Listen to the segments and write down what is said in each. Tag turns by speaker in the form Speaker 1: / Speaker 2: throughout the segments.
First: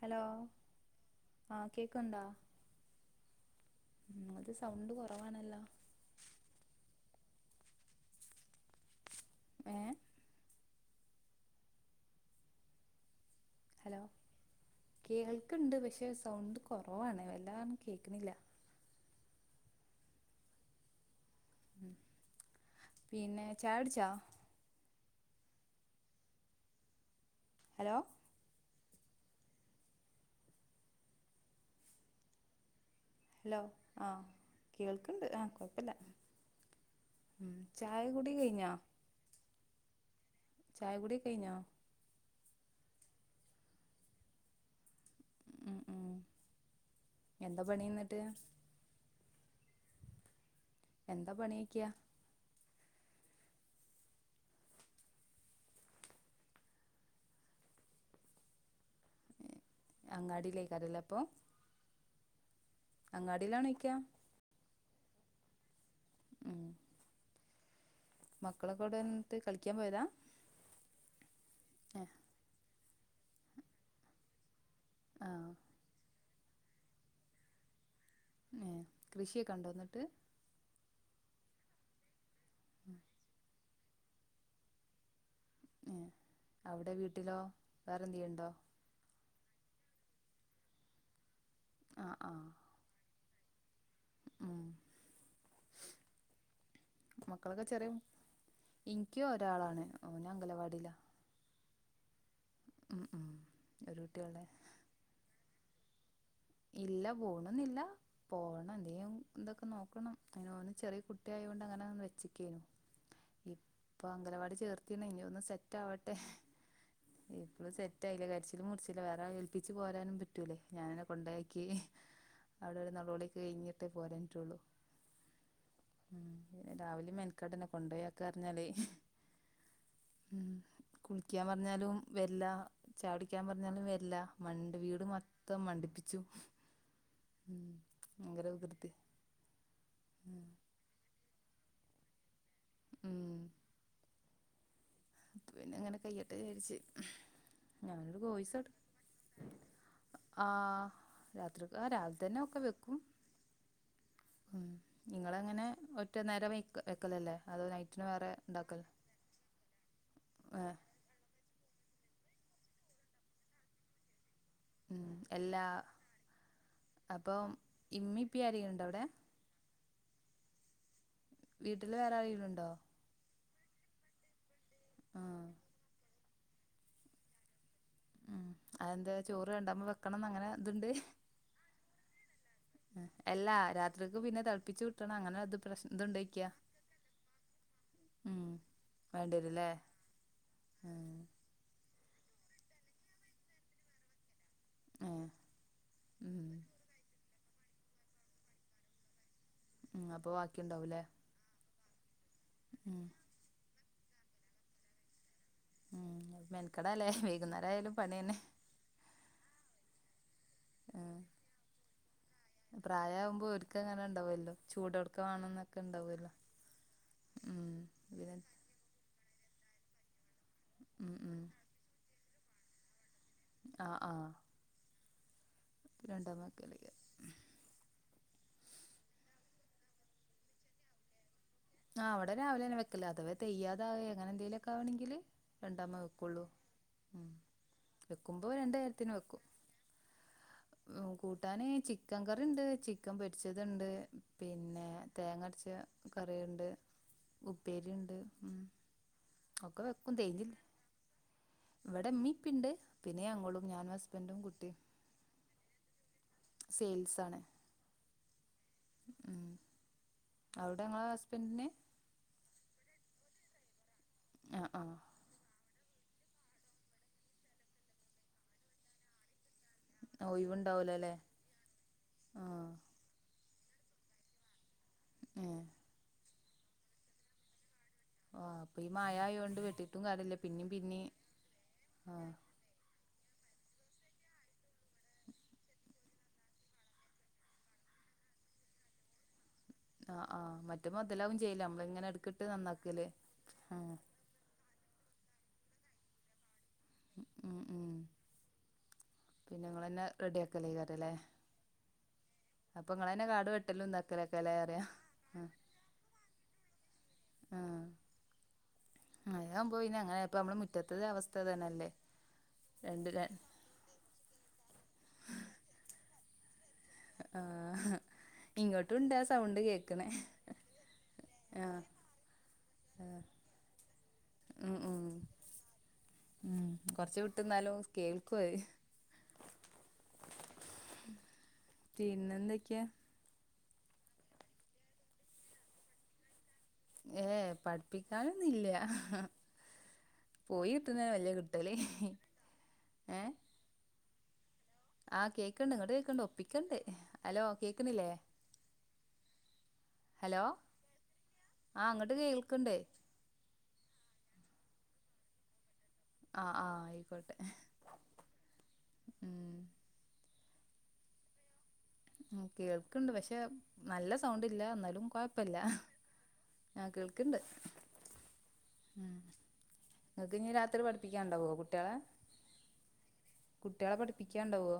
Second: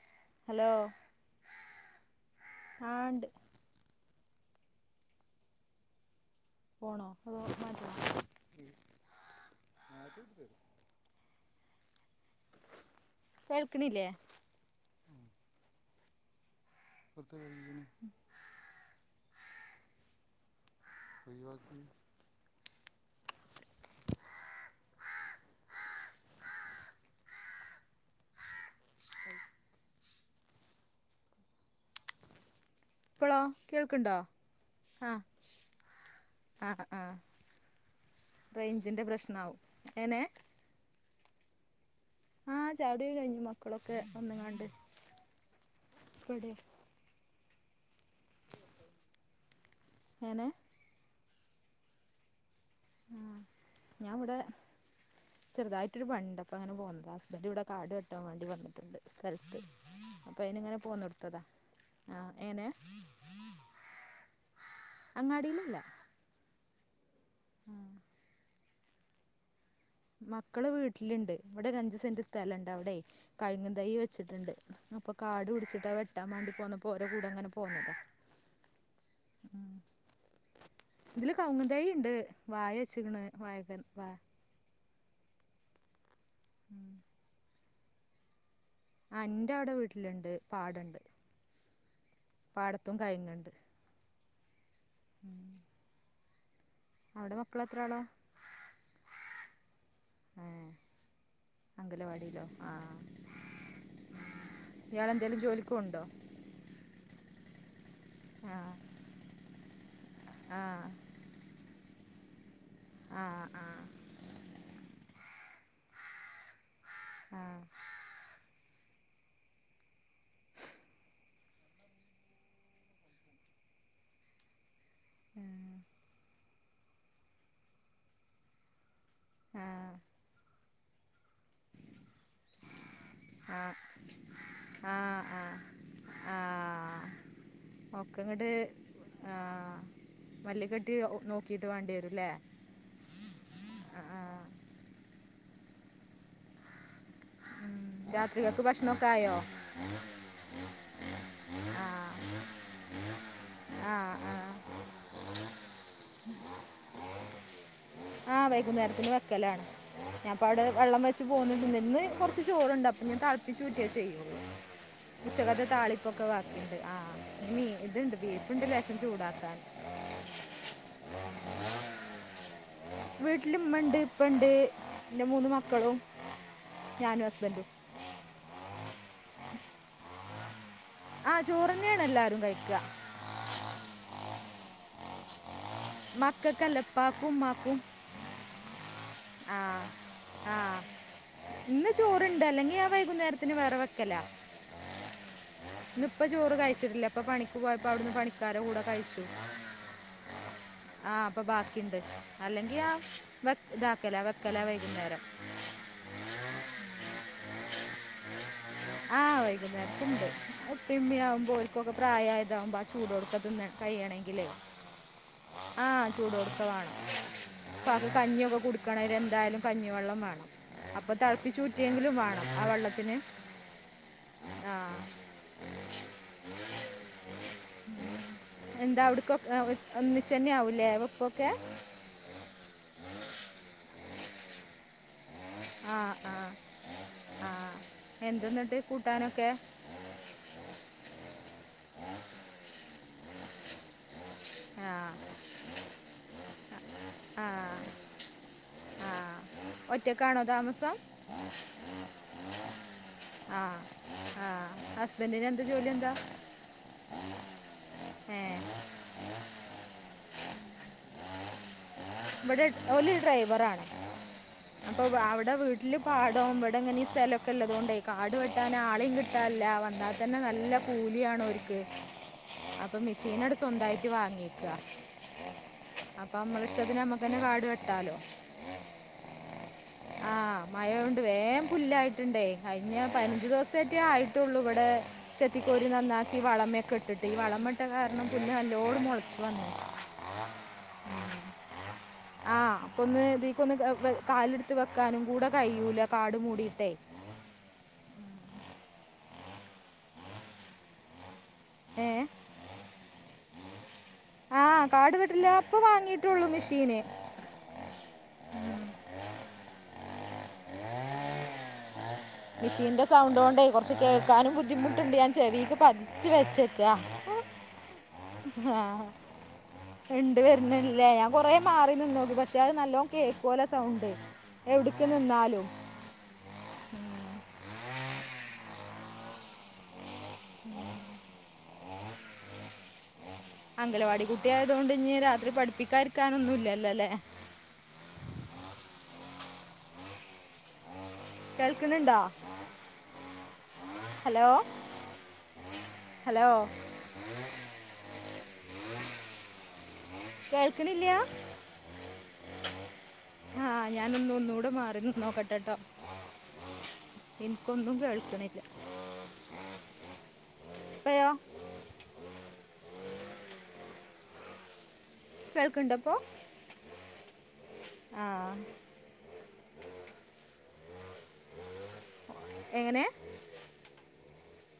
Speaker 1: Hello ആ കേക്ക്‌ണ്ടോ?
Speaker 2: ആണ്ട്
Speaker 1: ഉം അത് സൗണ്ട് കൊറവാണല്ലോ?
Speaker 2: പോണോ [unintelligible]
Speaker 1: ഏ
Speaker 2: [inaudible]
Speaker 1: ഹലോ കേ കേൾക്കുണ്ട് പക്ഷേ സൗണ്ട് കുറവാണ് വല്ലാ കേൾക്കന്നില്ല.
Speaker 2: [inaudible]
Speaker 1: ഉം. പിന്നെ ചായടിച്ചോ? അലോ?
Speaker 2: ഇപ്പോളാ കേൾക്ക്‌ണ്ടോ?
Speaker 1: കേൾക്ക്‌ണ്ട് ആ കൊഴപ്പല്ല.
Speaker 2: അ ആ
Speaker 1: കഴിഞ്ഞോ
Speaker 2: റേഞ്ചിന്റെ പ്രശ്ന ആവും ഏനെ
Speaker 1: ചായ കുടി കെയ്ഞൊ?
Speaker 2: ആ ചാടിക്കെഴിഞ്ഞു മക്കളൊക്കെ ഒന്ന്ങ്ങാണ്ട്
Speaker 1: ഉം ഉം.
Speaker 2: ബ്ടെ
Speaker 1: എന്താ പണിന്നട്ട്.
Speaker 2: എങനെ
Speaker 1: എന്താ പണിക്കിയ.
Speaker 2: ആ ഞാൻ വടെ ചെറുതായിട്ട് പണിണ്ട്‌ അപ്പോ അങ്ങനെ പോന്നത ഹസ്ബന്റ് ഇവടെ കാട് വെട്ടാൻ വേണ്ടി വന്നത്. ണ്ട് സ്ഥലത്ത് അപ്പൊ അയ്ൻ ഇങ്ങനെ
Speaker 1: അങ്ങാടിയിലേക്കാരല്ലേ
Speaker 2: പോന്നടുത്തതാ ആ എനെ
Speaker 1: അങ്ങാടിയിലാണോയ്ക്ക
Speaker 2: അങ്ങാടിയിലല്ല.
Speaker 1: ഉം
Speaker 2: ആഹ്
Speaker 1: മക്കളെക്കേടെന്നട്ട് കളിക്കാൻ പോയതാ.
Speaker 2: മക്കള് വീട്ടിലുണ്ട് ഇവിടൊരു
Speaker 1: ഏ
Speaker 2: അഞ്ചസെന്റ് സ്ഥലണ്ട്. അവടെയ് കഴുങ്ങും തൈ വെച്ചിട്ടുണ്ട്. അപ്പൊ
Speaker 1: ആ
Speaker 2: കാട് പിടിച്ചിട്ടാ വെട്ടാൻമാണ്ടി പോന്നപ്പോ ഓരോ കൂടെ അങ്ങനെ പോന്നതാ.
Speaker 1: ങേ കൃഷിയൊക്കെ
Speaker 2: ഉം
Speaker 1: ണ്ടോ ന്നട്ട്.
Speaker 2: ഇതില് കൗങ്ങ്ന്തായി ണ്ട് വായ
Speaker 1: ഉം.
Speaker 2: ച്ച്ക്കണ്. വായകൻ വ
Speaker 1: അവടെ വീട്ടിലോ വേറെന്തിയെണ്ടോ?
Speaker 2: ആ ന്റെ അവടെ വീട്ടില്ണ്ട് പാടണ്ട്.
Speaker 1: അ ആഹ്
Speaker 2: പാടത്തും കഴിങ്ങ്ണ്ട്.
Speaker 1: ആഹ്
Speaker 2: അവിടെ മക്കൾ
Speaker 1: മക്കളൊക്കെ
Speaker 2: എത്ര
Speaker 1: ചെറിയ
Speaker 2: ആളാ
Speaker 1: ഇന്ക്കും ഒരാളാണ് ഓന്
Speaker 2: ഏ
Speaker 1: അംഗലവാടില്ല.
Speaker 2: അംഗലവാടിയിലോ? ആ
Speaker 1: ഉം ഉം ഒരു കുട്ടിയൊള്ളേ.
Speaker 2: ഇയാളെന്തേലും ജോലിക്ഓണ്ടോ
Speaker 1: ഇല്ല പോണെന്നില്ല
Speaker 2: ആ
Speaker 1: പോണം എന്തേലും തൊക്കെ നോക്കണം അയ്ന്
Speaker 2: ആ
Speaker 1: ഓൻ ചെറി കു കുട്ടിആയൊണ്ട് അങ്ങനെ വച്ചിക്കേനു
Speaker 2: ആ
Speaker 1: ഇപ്പ
Speaker 2: ആ
Speaker 1: അംഗലവാടി ചേർത്തിണ് ഇനി ഒന്ന് സെറ്റ് ആവട്ടെ ഇപ്പഴും സെറ്റ് ആയില്ല കരിച്ചിലും മുറിച്ചില്ല വേറെ ആരേ ഏൽപ്പിച്ച് പോരാനും പറ്റൂലേ ഞാന കൊണ്ടാക്കി അവിടെ ഒരു നൊളോളി കഴിഞ്ഞിട്ടേ പോരാറ്റുള്ളു ഉം പിന്നെ രാവിലിം മേനക്കട്ന്നെ കൊണ്ടേയാക്കറ്ഞ്ഞാലെയ്
Speaker 2: ആ
Speaker 1: ഉം കുളിക്ക്യപറഞ്ഞാലും വെര്ല ച്ചായുടിക്കാ
Speaker 2: ആ ആ
Speaker 1: പറഞ്ഞാലും വര്ല്ല മണ്ടി
Speaker 2: ആ
Speaker 1: വീട് മൊത്തം മണ്ടിപ്പിച്ചും
Speaker 2: ഒക്കങ്ങട്
Speaker 1: വികൃതി ഉം
Speaker 2: മല്ലിക്കെട്ടി നോക്കിട്ട് വാണ്ടി വരുല്ലേ
Speaker 1: ഉം പിന്നങ്ങനെ കെയ്യട്ടേ വിചാരിച്ച്
Speaker 2: ഉം.
Speaker 1: ഞാനൊരു
Speaker 2: രാത്രികൾക്ക്
Speaker 1: കോയിസട്
Speaker 2: ഭക്ഷണമൊക്കെ ആയോ
Speaker 1: ആഹ് രാത്രിക്ക് ആ രാവിൽതന്നെ ഒക്കെ വെക്കും
Speaker 2: ആഹ് ആഹ്
Speaker 1: ഉം നിങ്ങളങ്ങനെ ഒറ്റ നേരം വെക്ക വെക്കലല്ലേ അതോ നൈറ്റിന് വേറെ
Speaker 2: ആ
Speaker 1: ഉണ്ടാക്കൽ
Speaker 2: വൈകുന്നേരത്തിന് വെക്കലാണ് ഞാപ്പ അവടെ
Speaker 1: ഏഹ്
Speaker 2: വള്ളം വെച്ച് പോന്ന്ട്ട്ണ്ട് ന്ന് കൊറച്ച് ചോറ്ണ്ട് അപ്പൊ ഞ് തളപ്പിച്ചൂറ്റ ചെയ്യ
Speaker 1: ഉം
Speaker 2: ഉച്ചകത
Speaker 1: എല്ലാ
Speaker 2: താളിപ്പൊക്കെ വാക്കിണ്ട് ആ
Speaker 1: അപ്പം
Speaker 2: മീ ഇത്ണ്ട്
Speaker 1: ഇമ്മി ഇപ്പി
Speaker 2: പീഫ്ണ്ട്
Speaker 1: ആരെങ്കിലും ഉണ്ടോ
Speaker 2: ലേഷം
Speaker 1: അവിടെ
Speaker 2: ചൂടാക്കാൻ ആ ആഹ
Speaker 1: വീട്ടില് വേറെ ആളിലുണ്ടോ
Speaker 2: വീട്ടില് ഇമ്മണ്ട് ഇപ്പണ്ട്
Speaker 1: ആ
Speaker 2: ഇന്റെ മൂന്ന് മക്കളും ഞാനു ഹസ്ബന്റും
Speaker 1: ഉം അതന്താ ചോറ് രണ്ടാമ വെക്കണംന്ന് അങ്ങനെ ഇത്ണ്ട്
Speaker 2: ആഹ് ചോറന്നേണ് എല്ലാരും കഴിക്ക
Speaker 1: അല്ല രാത്രിക്ക് പിന്നെ തളപ്പിച്ച് ഊറ്റണം അങ്ങന ഇത് പ്രശ് ഇത്ണ്ടൊയ്ക്ക
Speaker 2: മക്കൾക്കല്ല ഉപ്പാക്കും ഉമ്മാക്കും
Speaker 1: ഉം വാണ്ടി
Speaker 2: ആ
Speaker 1: വരുല്ലേ
Speaker 2: ആ
Speaker 1: ഉം
Speaker 2: ഇന്ന് ചോർണ്ട് അല്ലെങ്കി ആ വൈകുന്നേരത്തിന് വേറ വെക്കല
Speaker 1: ഏ
Speaker 2: ഇന്ന് ഇപ്പ
Speaker 1: ഉം
Speaker 2: ചോറ് കഴിച്ചിട്ട്ല്ല ഇപ്പൊ പണിക്ക് പോയപ്പ അവ്ട്ന്ന് പണിക്കാര കൂട കഴിച്ചു
Speaker 1: ഉം അപ്പൊ വാക്കി ഇണ്ടാവുംലേ
Speaker 2: ആ അപ്പ ബാക്കിണ്ട് അല്ലെങ്കി ആ വ ഇതാക്കല വക്കല വൈകുന്നേരം
Speaker 1: ഉം മെൻക്കടാല്ലേ വൈകുന്നേര ആയാലും പണി എന്നെ
Speaker 2: ആഹ് വൈകുന്നേരത്തുണ്ട് അത് ഇപ്പി
Speaker 1: ഉം
Speaker 2: ഇമ്മി ആവുമ്പോ ഓൽകൊക്കേ പ്രായായതാവുമ്പോ ആ
Speaker 1: പ്രായമാകുമ്പോ
Speaker 2: ചൂടൊട്ക്കേതിന്ന
Speaker 1: ഓര്ക്ക് അങ്ങനെ ഉണ്ടാവുമല്ലോ
Speaker 2: കയ്യണങ്കിലയ്
Speaker 1: ചൂടോട്ക്കെ വേണംന്നൊക്കെ
Speaker 2: ആഹ്
Speaker 1: ഉണ്ടാവുമല്ലോ
Speaker 2: ചൂടൊട്ക്ക വാണം
Speaker 1: ഉം
Speaker 2: ഇപ്പാക്ക്
Speaker 1: പിന്നെ
Speaker 2: കഞ്ഞിഒക്കെ കു ക്കണെൽ ന്തായാലും കഞ്ഞിവള്ളം വാണം അപ്പൊ
Speaker 1: ഉം ഉം
Speaker 2: തളപ്പിച്ചുറ്റിയെങ്കിലും വാണം ആ വള്ളത്തിന്
Speaker 1: ആ ആഹ്
Speaker 2: ആഹ്
Speaker 1: രണ്ടണ്ണം ക്കളിക
Speaker 2: എന്താ അവ്ട്ക്കൊ ഒന്നിച്ചന്നെ ആവൂലേ വെപ്പൊക്കെ
Speaker 1: ആ അവടെ രാവിലെനെ വെക്കല് അഥവാ തെയ്യാതാവേ അങ്ങനെ എന്തെലൊക്കെ ആ വാണെങ്കില്
Speaker 2: ആ
Speaker 1: രണ്ടാമ
Speaker 2: ആ
Speaker 1: വെക്കൊള്ളൂ ഉം
Speaker 2: ആ
Speaker 1: വെക്കുമ്പോ
Speaker 2: എന്തെന്നിട്ട്
Speaker 1: രണ്ടേര്ത്തിന് വെക്കും
Speaker 2: കൂട്ടാനൊക്കെ
Speaker 1: ഉം കൂട്ടാന് ചിക്കകറിണ്ട് ചിക്കം പൊരിച്ചത്ണ്ട് പിന്നെ
Speaker 2: ആ
Speaker 1: തേങ്ങ അടച്ച കറിയുണ്ട് ഉപ്പേരി ഇണ്ട്
Speaker 2: ഒറ്റ കാണോതാമസം
Speaker 1: ഇവടെ ഇമ്മി പിണ്ട് പിന്നെ ഞങ്ങളും ഞാനും ഹസ്ബന്റും കുട്ടിം
Speaker 2: ബന്റി നന്ത് ജോലി എന്താ
Speaker 1: സെയിൽസാണ്
Speaker 2: ഏഹ്
Speaker 1: [unintelligible] അവ്ടെ ഇങ്ങളെ ഹസ്ബന്റിന്.
Speaker 2: ഇവടെ എട് ഓല് ഡ്രൈവറാണ്.
Speaker 1: ആഹ്
Speaker 2: അപ്പൊ
Speaker 1: ആഹ്
Speaker 2: അവ്ടെ വീ. ല്ലും പാടോം ഇവട ഇങ്ങനെ ഈ സ്ഥലൊക്കെ ഇല്ലതുകൊണ്ടയ് കാട് വെട്ടാന് ആളിം കിട്ടാല്ല ന്നാ തന്നെ നല്ല
Speaker 1: ഒഴിവുണ്ടാവൂലല്ലേ
Speaker 2: കൂലിയാണോൽക്ക്.
Speaker 1: ആഹ്
Speaker 2: അ ഇപ്പം മിഷീനാണ്ട് സ്വന്തായിട്ട് വാങ്ങിയേക്ക.
Speaker 1: [unintelligible]
Speaker 2: അപ്പ അമ്മള ഇഷ്ടത്തിന് നമ്മക്ക് തന്നെ കാട് വെട്ടാലോ.
Speaker 1: ആഹ് ഇപ്പ ഈ മയ ആയോണ്ട് വെട്ടിട്ടും
Speaker 2: ആ
Speaker 1: കാര്യല്ല പിന്നിം
Speaker 2: മഴ
Speaker 1: പിന്നിം
Speaker 2: കൊണ്ട് വേഗം
Speaker 1: ആഹ്
Speaker 2: പുല്ലായിട്ടുണ്ടേ കഴിഞ്ഞ പതിനഞ്ച് ദിവസേറ്റേ ആയിട്ടുള്ളൂ ഇവിടെ ചെത്തിക്കോരി നന്നാക്കി വളമൊ ക്കെട്ടിട്ട്, ഈ വളമട്ട കാരണം പുല്ല് നല്ലോണം മൊളച്ചു വന്ന്ന്
Speaker 1: ആഹ് ആഹ്, മറ്റെ മൊതലാവും ചെയ്ല അമ്മള്ങ്ങനെട്ക്ക്ട്ക്ക് നന്നാക്കല്. ആഹ്
Speaker 2: കാല്ട്ത്ത് വെക്കാനും കൂടെ കഴിയ്യൂല കാട് മൂടീട്ടെ.
Speaker 1: ഉം ഉം പിന്നെങ്ങളെന്നെ റെഡിയാക്കലയ്ക്കാരല്ലേ.
Speaker 2: ഏഹ്
Speaker 1: അപ്പൊങ്ങളെന്നെ കാട് വെട്ടലും ത- കലെ കെലേ
Speaker 2: ആ
Speaker 1: റിയ
Speaker 2: കാട്
Speaker 1: അ...
Speaker 2: വെട്ടില്ല അപ്പൊ വാങ്ങിയിട്ടുള്ളൂ മെഷീന്
Speaker 1: ആഹ് മയാവ്മ്പൊ പിന്നങ്ങനെ ഇപ്പമ്മളെ മുറ്റത്ത്ത അവസ്ഥ ഇതന്നല്ലേ.
Speaker 2: മിഷീന്റെ സൗണ്ടോണ്ടെയ് കൊർച്ച് കേക്കാനും ബുദ്ധിമുട്ട്ണ്ട്. ഞാൻ ചെവീക്ക് പതിച്ച് വെച്ച്
Speaker 1: ആഹ് ഹ് ഇങ്ങോട്ടുംണ്ട് ആ സൗണ്ട് കേക്ക്-
Speaker 2: ഇണ്ട് വരുണ്ല്ലേ, ഞാൻ കൊറേ മാറി നിന്നോക്കി പക്ഷെ അത് നല്ലോം കേക്കോല സൗണ്ട്.
Speaker 1: ഉം ഉം
Speaker 2: എവ്ട്ക്ക് നിന്നാലും.
Speaker 1: ഉം, കൊർച്ച് വിട്ട്ന്നാലും കേൾക്കു അത്
Speaker 2: [inaudible]
Speaker 1: പിന്നെന്തൊക്ക?
Speaker 2: അംഗലവാടിക്കുട്ടിയായതോണ്ട്ഞ്ഞി രാത്രി പഠിപ്പിക്കാര്ക്കാനൊന്നൂല്ല.
Speaker 1: ഏ ഏഹ് പഠിപ്പിക്കാനൊന്നുല്ല്യ. പോയി കിട്ട്ണേനെ വല്ല്യ കി
Speaker 2: കേൾക്ക്ണ്‌ണ്ടോ? ഹലോ!
Speaker 1: ആഹ്, കേക്ക്ണ്ട് ഇങ്ങട്ട് കേക്ക്ണ്ട്
Speaker 2: ഹലോ
Speaker 1: ഒപ്പിക്ക്ണ്ട്, ഹലോ കേക്ക്ന്നില്ലേ? ഹലോ!
Speaker 2: കേൾക്കണില്ല
Speaker 1: ആഹ് ഇങ്ങട്ട് കേൾക്ക്ണ്ട്.
Speaker 2: ആഹ്, ഞാനൊന്ന് ഒന്നൂടെ മാറി നിന്നോക്കട്ടെട്ടോ.
Speaker 1: ആ ആ ആയിക്കോട്ടെ
Speaker 2: ഇൻക്കൊന്നും കേൾക്ക്ണില്ല.
Speaker 1: ഉം
Speaker 2: പ്പയോ?
Speaker 1: ആഹ്, കേൾക്ക്ണ്ട് പക്ഷെ നല്ല സൗണ്ട്ല്ല. ഇന്നാലും കൊയ്പ്പല്ല,
Speaker 2: കേൾക്കുന്നുണ്ടപ്പോൾ
Speaker 1: ആഹ് കേൾക്ക്ണ്ട്.
Speaker 2: ആ
Speaker 1: ഉം, ഇങ്ങക്ക്ഞ്ഞ് രാത്രി പഠിപ്പിക്കാണ്ടാവോ കുട്ട്യാളെ?
Speaker 2: എങ്ങനെ?
Speaker 1: കുട്ട്യാളെ പഠിപ്പിക്കാണ്ടാവോ?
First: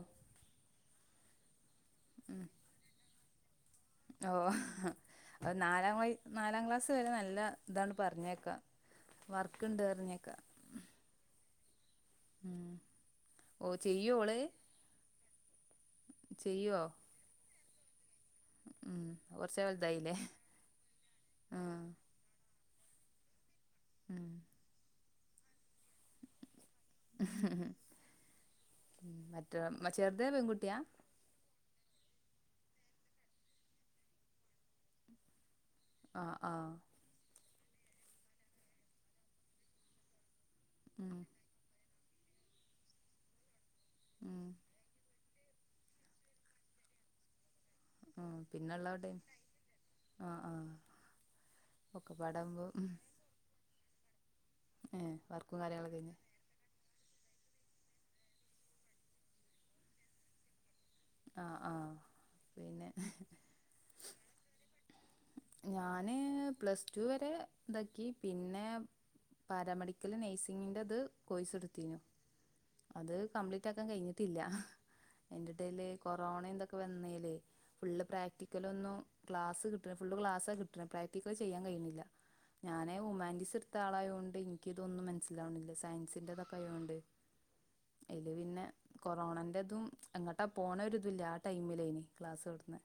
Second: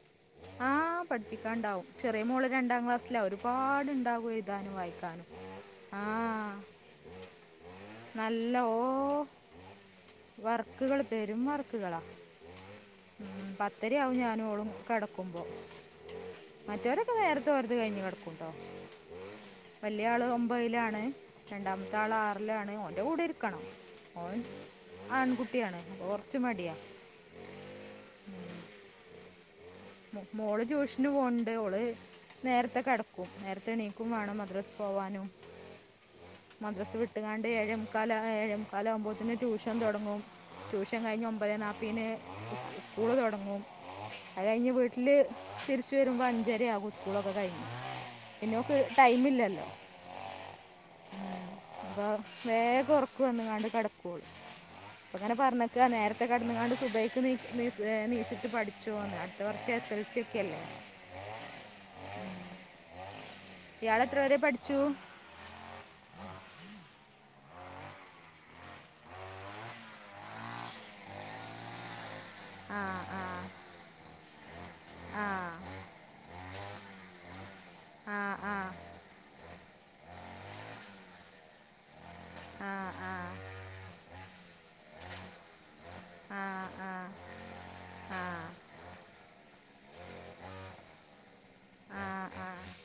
Speaker 2: ആഹ്, പഠിപ്പിക്കാണ്ടാവും. ചെറ്യേ മോള് രണ്ടാം ക്ലാസ്സില. ഒരുപാട് ഉണ്ടാകും
Speaker 1: ഓഹ്,
Speaker 2: എഴുതാനും വായിക്കാനും
Speaker 1: അത് നാലാം
Speaker 2: ആ
Speaker 1: വയ് നാലാം ക്ലാസ്സ് വരെ നല്ല ഇതാണ് പർഞ്ഞേക്ക,
Speaker 2: നല്ല
Speaker 1: വർക്ക്ണ്ട് പർഞ്ഞേക്ക.
Speaker 2: ക്ക്കള് പെരും വർക്ക്കളാ.
Speaker 1: ഉം
Speaker 2: ഉം,
Speaker 1: ഓ ചെയ്യോ
Speaker 2: പത്തരയാവും
Speaker 1: ഓള്
Speaker 2: ഞാനും ഓളും കെടക്കുമ്പോ.
Speaker 1: ചെയ്യോ
Speaker 2: മറ്റോര് ഒക്കെ നേരത്തെ ഓര്ത് കയ്ഞ് കെടക്കും. ട്ടൊ,
Speaker 1: ഉം കൊറച്ച് വലുതായില്ലേ
Speaker 2: വല്ല്യാള് ഒമ്പതിലാണ്.
Speaker 1: ആഹ്
Speaker 2: രണ്ടാമത്താള് ആ- റിലാണ്. ഓന്റെ കൂടെ ഇര്ക്കണം
Speaker 1: ഉം
Speaker 2: ഓൻ ആൺകുട്ടിയാണ്. അപ്പ കൊർച്ച് മടിയാ
Speaker 1: ഉം, മറ്റെ മ-
Speaker 2: മൊ മോള് ട്യൂഷ- ന് പോൻണ്ട്. ഓള് നേരത്തെ കെടക്കും, നേരത്തെണീക്കും വേണം മദ്രസ്ക്കോവാനും.
Speaker 1: ആഹ് ആഹ്
Speaker 2: മദ്രസ് വിട്ട്കാണ്ട് ഏഴേമുക്കാല് ആഹ് ഏഴേമുക്കാലാവുമ്പോത്ത്ന് ട്യൂഷൻ തൊടങ്ങും ട്യൂഷൻ
Speaker 1: ഉം
Speaker 2: കയ്ഞ് ഒമ്പതേ നാപ്പീന് ഉസ് ഉസ് സ്കൂള് തൊടങ്ങും.
Speaker 1: ഉം
Speaker 2: അത് കയ്ഞ്ഞ് വീട്ടില് തിരിച്ച് വരുമ്പൊ അഞ്ചരയാവും സ് സ്കൂളൊക്കെ കഴിഞ്ഞ്
Speaker 1: ഉം
Speaker 2: പിന്നോക്ക്
Speaker 1: പിന്നെള്ളോടെ
Speaker 2: ടൈമില്ലല്ലോ
Speaker 1: ആഹ് ആഹ്
Speaker 2: ഉം അപ്പൊ
Speaker 1: ഒക്കെപ്പാടാവുമ്പോ
Speaker 2: വേഗൊർക്ക് വന്ന്ക്കാണ്ട് കെടക്കോള്
Speaker 1: ഏഹ്
Speaker 2: ഇപ്പങ്ങനെ
Speaker 1: വർക്കും
Speaker 2: പറഞ്ഞ്ക്ക
Speaker 1: കാര്യങ്ങളൊക്കെ കഴിഞ്ഞ്
Speaker 2: നേരത്തെ കെടന്ന്കാണ്ട് സുബൈയ്ക്ക് നീ നീസ് ഏനീച്ച്ട്ട് പഠ്ച്ചോന്ന് അട്ത്ത വർഷം എസ് എൽ സി ഒക്കെ അല്ലേ
Speaker 1: ആഹ് ആഹ് പിന്നെ
Speaker 2: ഇയാളെത്ര വരെ പഠ്ച്ചു
Speaker 1: ഞാന് പ്ലസ് ടു വരെതാക്കി പിന്നെ പാരാമെഡിക്കൽ നഴ്സിംഗിന്റെത് കോഴ്സ്ട്ത്തീനു
Speaker 2: ആ
Speaker 1: അത്
Speaker 2: ആ
Speaker 1: കംപ്ലീറ്റ് ആക്കാൻ കഴിഞ്ഞിട്ടില്ല
Speaker 2: ആ
Speaker 1: അതിന്റെ ഇടേല് കൊറോണ ഇന്തൊക്കെ വന്നില്ലേ ഫുള്
Speaker 2: ആ ആ ആ
Speaker 1: പ്രാക്ടിക്കല ഒന്നും ക്ലാസ് കിട്ടണ ഫുള് ക്ലാസ്സ കിട്ടണ് പ്രാക്ടിക്കല് ചെയ്യാൻ കഴിയുന്നില്ല
Speaker 2: ആ
Speaker 1: ഞാൻ ഹ്യുമാന്റിസ് എടുത്ത ആളായതോണ്ട് എനിക്ക് ഇതൊന്നും മനസ്സിലാവണില്ല സയൻസിന്റെതൊക്കെ
Speaker 2: ആ
Speaker 1: ആയതോണ്ട് എല്
Speaker 2: ആ ആ
Speaker 1: പിന്നെ കൊറോണന്റെ ഇതും എങ്ങോട്ടാ പോണ ഒ ഒരു ഇതില്ല ആഹ്
Speaker 2: ആ
Speaker 1: ടൈമിലേനി ക്ലാസ്സ്
Speaker 2: ആ
Speaker 1: വിട്ന്ന്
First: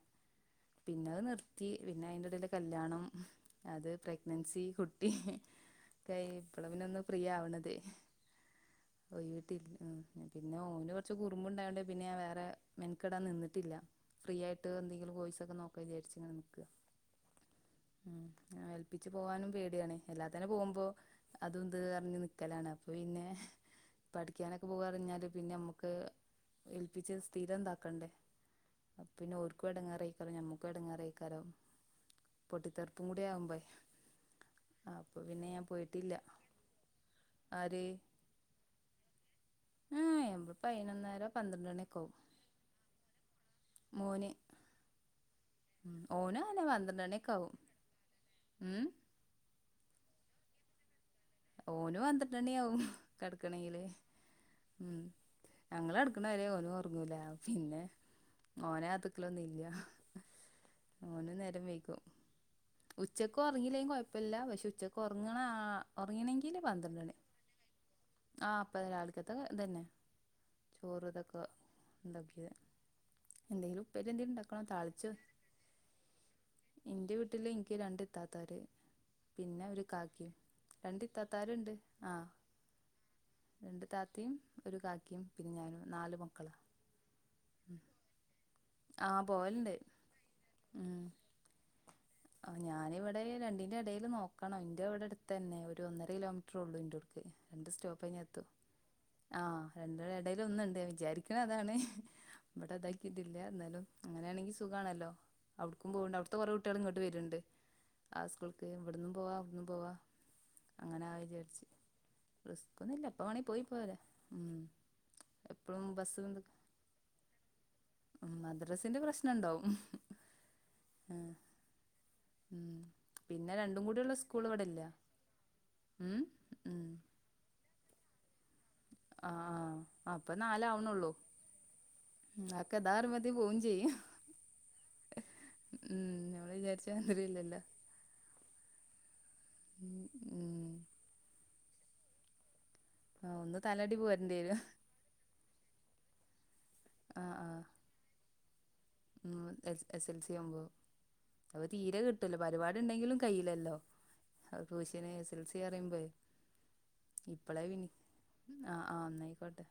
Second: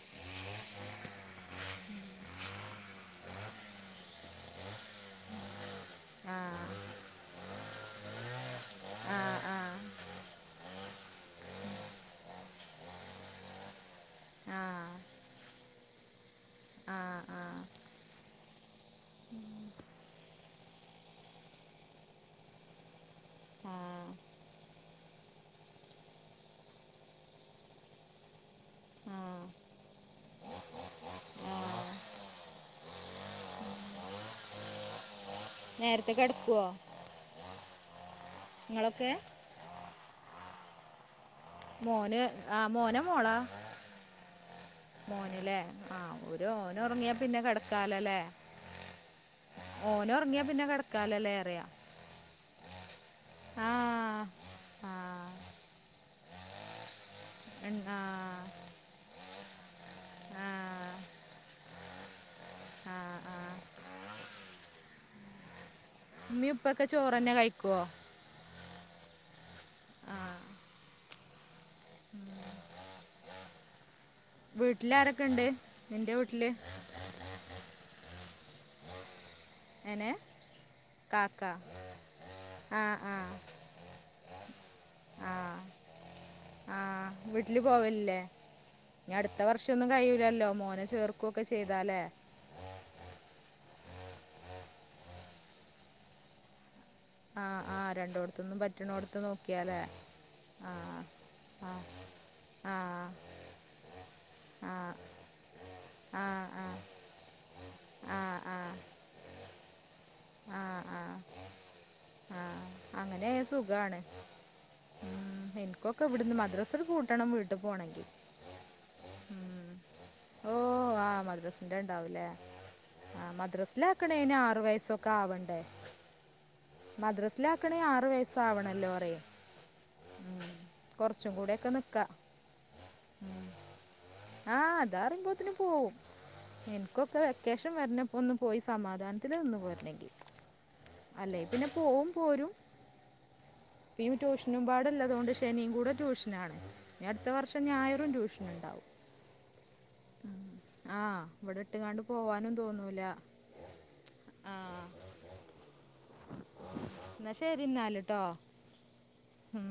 Speaker 1: പിന്നെ അത് നിർത്തി പിന്നെ അതിന്റെ ഇടൽ കല്യാണം അത് പ്രഗ്നൻസി കു പി ക
Speaker 2: ആ
Speaker 1: ഇപ്പള പിനൊന്ന് ഫ്രീയാവ്ണത്
Speaker 2: ആ
Speaker 1: ഒയിവ്
Speaker 2: ആ ആ
Speaker 1: [unintelligible] പിന്നെ ഓൻ കുറച്ച് കുറുമ്പ്ണ്ടായോണ്ട് പിന്നെ ഞാവേറെ മെനക്കെടാൻ നിന്നിട്ടില്ല ഫ്രീ
Speaker 2: ആ
Speaker 1: ആയിട്ട് എന്തെങ്കിലും കോയിസൊക്കെ നോക്കാ വിചാരിച്ചിങ്ങനെ നിൽക്ക
Speaker 2: ആ ആ
Speaker 1: ഉം ഏൽപ്പിച്ച് പോകാനും പേടിയാണ് എല്ലാത്തനെ പോകുമ്പോ അതും ഇതും പറിഞ്ഞ് നിക്കലാണ് അപ്പൊ പിന്നെ
Speaker 2: ആ
Speaker 1: പഠിക്കാനൊക്കെ പോക പറിഞ്ഞാല് പിന്നെ നമ്മുക്ക് ഏൽപ്പിച്ച് സ്ഥിരം ഇതാക്കണ്ടേ പിന്നെ ഓർക്കും ഇടങ്ങാറിയിക്കാലോ ഞമ്മുക്കും ഇടങ്ങാറിയിക്കാലോ
Speaker 2: ആ
Speaker 1: പൊട്ടിത്തെറുപ്പും കൂടി ആകുമ്പഴെ ആഹ് അപ്പൊ പിന്നെ ഞാൻ
Speaker 2: നേരത്തെ
Speaker 1: പോയിട്ടില്ല
Speaker 2: കിടക്കുവോ
Speaker 1: ആര്
Speaker 2: നിങ്ങളൊക്കെ
Speaker 1: ആഹ് എ്മളപ്പോ അതിനൊന്നേരം
Speaker 2: മോന് ആഹ് മോനാ മോളാ
Speaker 1: മോന്
Speaker 2: മോനിലേ
Speaker 1: ഉം
Speaker 2: ആഹ്
Speaker 1: ഓനും
Speaker 2: ഒരു
Speaker 1: അങ്ങനെ
Speaker 2: ഓന്
Speaker 1: പന്ത്രണ്ട്
Speaker 2: ഉറങ്ങിയാ
Speaker 1: മണിയൊക്കെ
Speaker 2: പിന്നെ
Speaker 1: ആവും
Speaker 2: കിടക്കാലോല്ലേ
Speaker 1: ഉം
Speaker 2: മോന് ഉറങ്ങിയാ പിന്നെ കിടക്കാലല്ലേ അറിയാ
Speaker 1: ഓനും പന്ത്രട്ടണ്ണി ആവും
Speaker 2: ആ
Speaker 1: കിടക്കണെങ്കില്
Speaker 2: ആ
Speaker 1: ഉം ഞങ്ങള് കിടക്കണവരെ ഓനും ഉറങ്ങൂല
Speaker 2: ഉം,
Speaker 1: പിന്നെ
Speaker 2: ആ
Speaker 1: ഓനകത്ത് ലൊന്നും ഇല്ല
Speaker 2: ആ
Speaker 1: ഓനും നേരം വേക്കും
Speaker 2: ആ ആ
Speaker 1: ഉച്ചക്ക് ഉറങ്ങില്ലേങ്കിലും കുഴപ്പല്ല പക്ഷെ ഉച്ചക്ക് ഉറങ്ങണാ
Speaker 2: ഉമ്മി
Speaker 1: ഉറങ്ങണെങ്കില്
Speaker 2: ഉപ്പൊക്കെ ചോറ്
Speaker 1: പന്ത്രണ്ട്മണ്യാവും
Speaker 2: തന്നെ കഴിക്കുവോ
Speaker 1: ആഹ് അപ്പ രാവിലക്ത്തൊക്കെ ഇതന്നെ
Speaker 2: ആ
Speaker 1: ചോറ ഇതൊക്കെ ഇണ്ടാക്കിയത് എന്തേലും ഉപ്പേരി എന്തങ്കലുംണ്ടാക്കും
Speaker 2: വീട്ടില് ആരൊക്കെണ്ട് നിന്റെ വീട്ടില്
Speaker 1: ഇന്റെ വീട്ടില് എനിക്ക് രണ്ട്ത്താത്തമാര് പിന്നെ ഒരു
Speaker 2: എനെ
Speaker 1: കാക്കയും രണ്ട് ഇത്തത്താരുണ്ട് ആഹ്
Speaker 2: ആഹ് ആഹ്
Speaker 1: രണ്ട് താത്തിയും ഒരു കാക്കിയും പിന്നെ ഞാനും നാല് മക്കളാണ്
Speaker 2: ആഹ് വീട്ടില് പോവല്ലേ ഇനി
Speaker 1: ആഹ്
Speaker 2: അടുത്ത
Speaker 1: പോവല്ണ്ട്
Speaker 2: വർഷൊന്നും കഴിയൂലല്ലോ മോനേ
Speaker 1: ഉം
Speaker 2: ചേർ കൊക്കെ ചെയ്താലേ
Speaker 1: ഞാനിവിടെ രണ്ടിന്റെ ഇടയിൽ നോക്കണം ഇന്റെ ഇവിടെ അടുത്ത് തന്നെ ഒരു ഒന്നര കിലോമീറ്റർ ഉള്ളു ഇന്റോടിക്ക്
Speaker 2: ആ
Speaker 1: രണ്ട്
Speaker 2: ആ
Speaker 1: സ്റ്റോപ്പ് കഴിഞ്ഞ എത്തും
Speaker 2: രണ്ടിടത്തുനിന്നും പറ്റണോടത്ത്
Speaker 1: ആഹ്
Speaker 2: നോക്കിയാലേ
Speaker 1: രണ്ടിന്റെ ഇടൽ ഒന്ന്
Speaker 2: ആ
Speaker 1: ഇണ്ട് വിചാരിക്കണ്
Speaker 2: ആ
Speaker 1: അതാണ്
Speaker 2: ആ
Speaker 1: ഇവിടെതാക്കിയിട്ടില്ല എന്നാലും അങ്ങനെയാണെങ്കി
Speaker 2: ആ ആ
Speaker 1: സുഖാണല്ലോ അവിടുക്കും പോകണ്ട്
Speaker 2: ആ
Speaker 1: അവിത്തെ കുറെ
Speaker 2: ആ
Speaker 1: കുട്ടികളെ കിട്ടും വരുണ്ട്
Speaker 2: ആ
Speaker 1: ആഹ് സ്കൂൾക്ക്
Speaker 2: ആ
Speaker 1: ഇവിടന്നും പോവാ അവിടന്നും പോവാ
Speaker 2: ആ
Speaker 1: അങ്ങനെ ആഹ് വിചരിച്ച്
Speaker 2: ആ
Speaker 1: റിസ്കൊന്നുംല്ല എപ്പ
Speaker 2: അങ്ങനെ
Speaker 1: വേണെ പോയി പോര
Speaker 2: സുഖമാണ്
Speaker 1: ഉം എപ്പഴും
Speaker 2: എനിക്കൊക്കെ ഇവിടുന്ന്
Speaker 1: ബസ്ണ്ട്
Speaker 2: മദ്രസ കൂട്ടണം വീട്ടിൽ പോകണമെങ്കിൽ
Speaker 1: എ മദ്രാസിന്റെ പ്രശ്നണ്ടാവും
Speaker 2: ഉം. ഓ ആഹ് മദ്രാസിന്റെ ഉണ്ടാവൂലേ
Speaker 1: ഉം
Speaker 2: ആഹ്
Speaker 1: പിന്നെ രണ്ടും
Speaker 2: മദ്രാസെല്
Speaker 1: കൂടിയുള്ള
Speaker 2: ആക്കാന്
Speaker 1: സ്കൂൾ
Speaker 2: ആറു
Speaker 1: ഇവിടെല്ല
Speaker 2: വയസ്സൊക്കെ ആവണ്ടേ
Speaker 1: ഉം ഉം
Speaker 2: മദ്രസില് ആക്കണെ ആറ് വയസ്സാവണ്ടെ ല്ലോ
Speaker 1: ആ ആ അപ്പൊ
Speaker 2: ഉം
Speaker 1: നാലാവണള്ളൂ
Speaker 2: കൊറച്ചും കൂടെ ഒക്കെ നിക്കാ
Speaker 1: അതൊക്കെ ദ പറയുമ്പേക്കും പോവുചെയ്യും
Speaker 2: ആഹ് അതാറിയുമ്പോത്തിന് പോവും
Speaker 1: നമ്മള് വിചാരിച്ച
Speaker 2: എനിക്കൊക്കെ
Speaker 1: മാതിരി ഇല്ലല്ലോ
Speaker 2: വെക്കേഷൻ വര ഒന്നു പോയി സമാധാനത്തിൽ നിന്നു
Speaker 1: ഉം ഉം
Speaker 2: അല്ലെ പിന്നെ പോവും പോരും
Speaker 1: ആ ഒന്ന് തലയാട്ടി
Speaker 2: ഇ
Speaker 1: പോരേണ്ടി വരും
Speaker 2: ട്യൂഷനും പാടെല്ല ഇളളതുകൊണ്ട് ശനിയും കൂടെ ട്യൂഷനാണ് ഇനി
Speaker 1: ആ
Speaker 2: അടുത്ത
Speaker 1: ആ
Speaker 2: വർഷം ഞായരും ട്യൂഷൻ ഉണ്ടാവും
Speaker 1: ഉം എസ് എസൽസി ആഹ് ഉമ്പോ
Speaker 2: ആ ഇവിടെ
Speaker 1: അവ തീരെ
Speaker 2: ഇട്ടുകാണ്ട്
Speaker 1: ക്ട്ട്ല്ലോ
Speaker 2: പോവാനും തോന്നൂല
Speaker 1: പര്പാടിണ്ടെങ്കിലും കയ്യില്ലല്ലോ
Speaker 2: ആ
Speaker 1: അപോശന്സ്‌ എൽ സി അറിമ്പോയ്
Speaker 2: എന്നാ ശരി
Speaker 1: ഇപ്പളെപിന്നിം
Speaker 2: എന്നാല് കേട്ടോ
Speaker 1: ആഹ് ആഹ് നായിക്കോട്ടെ
Speaker 2: ഉം.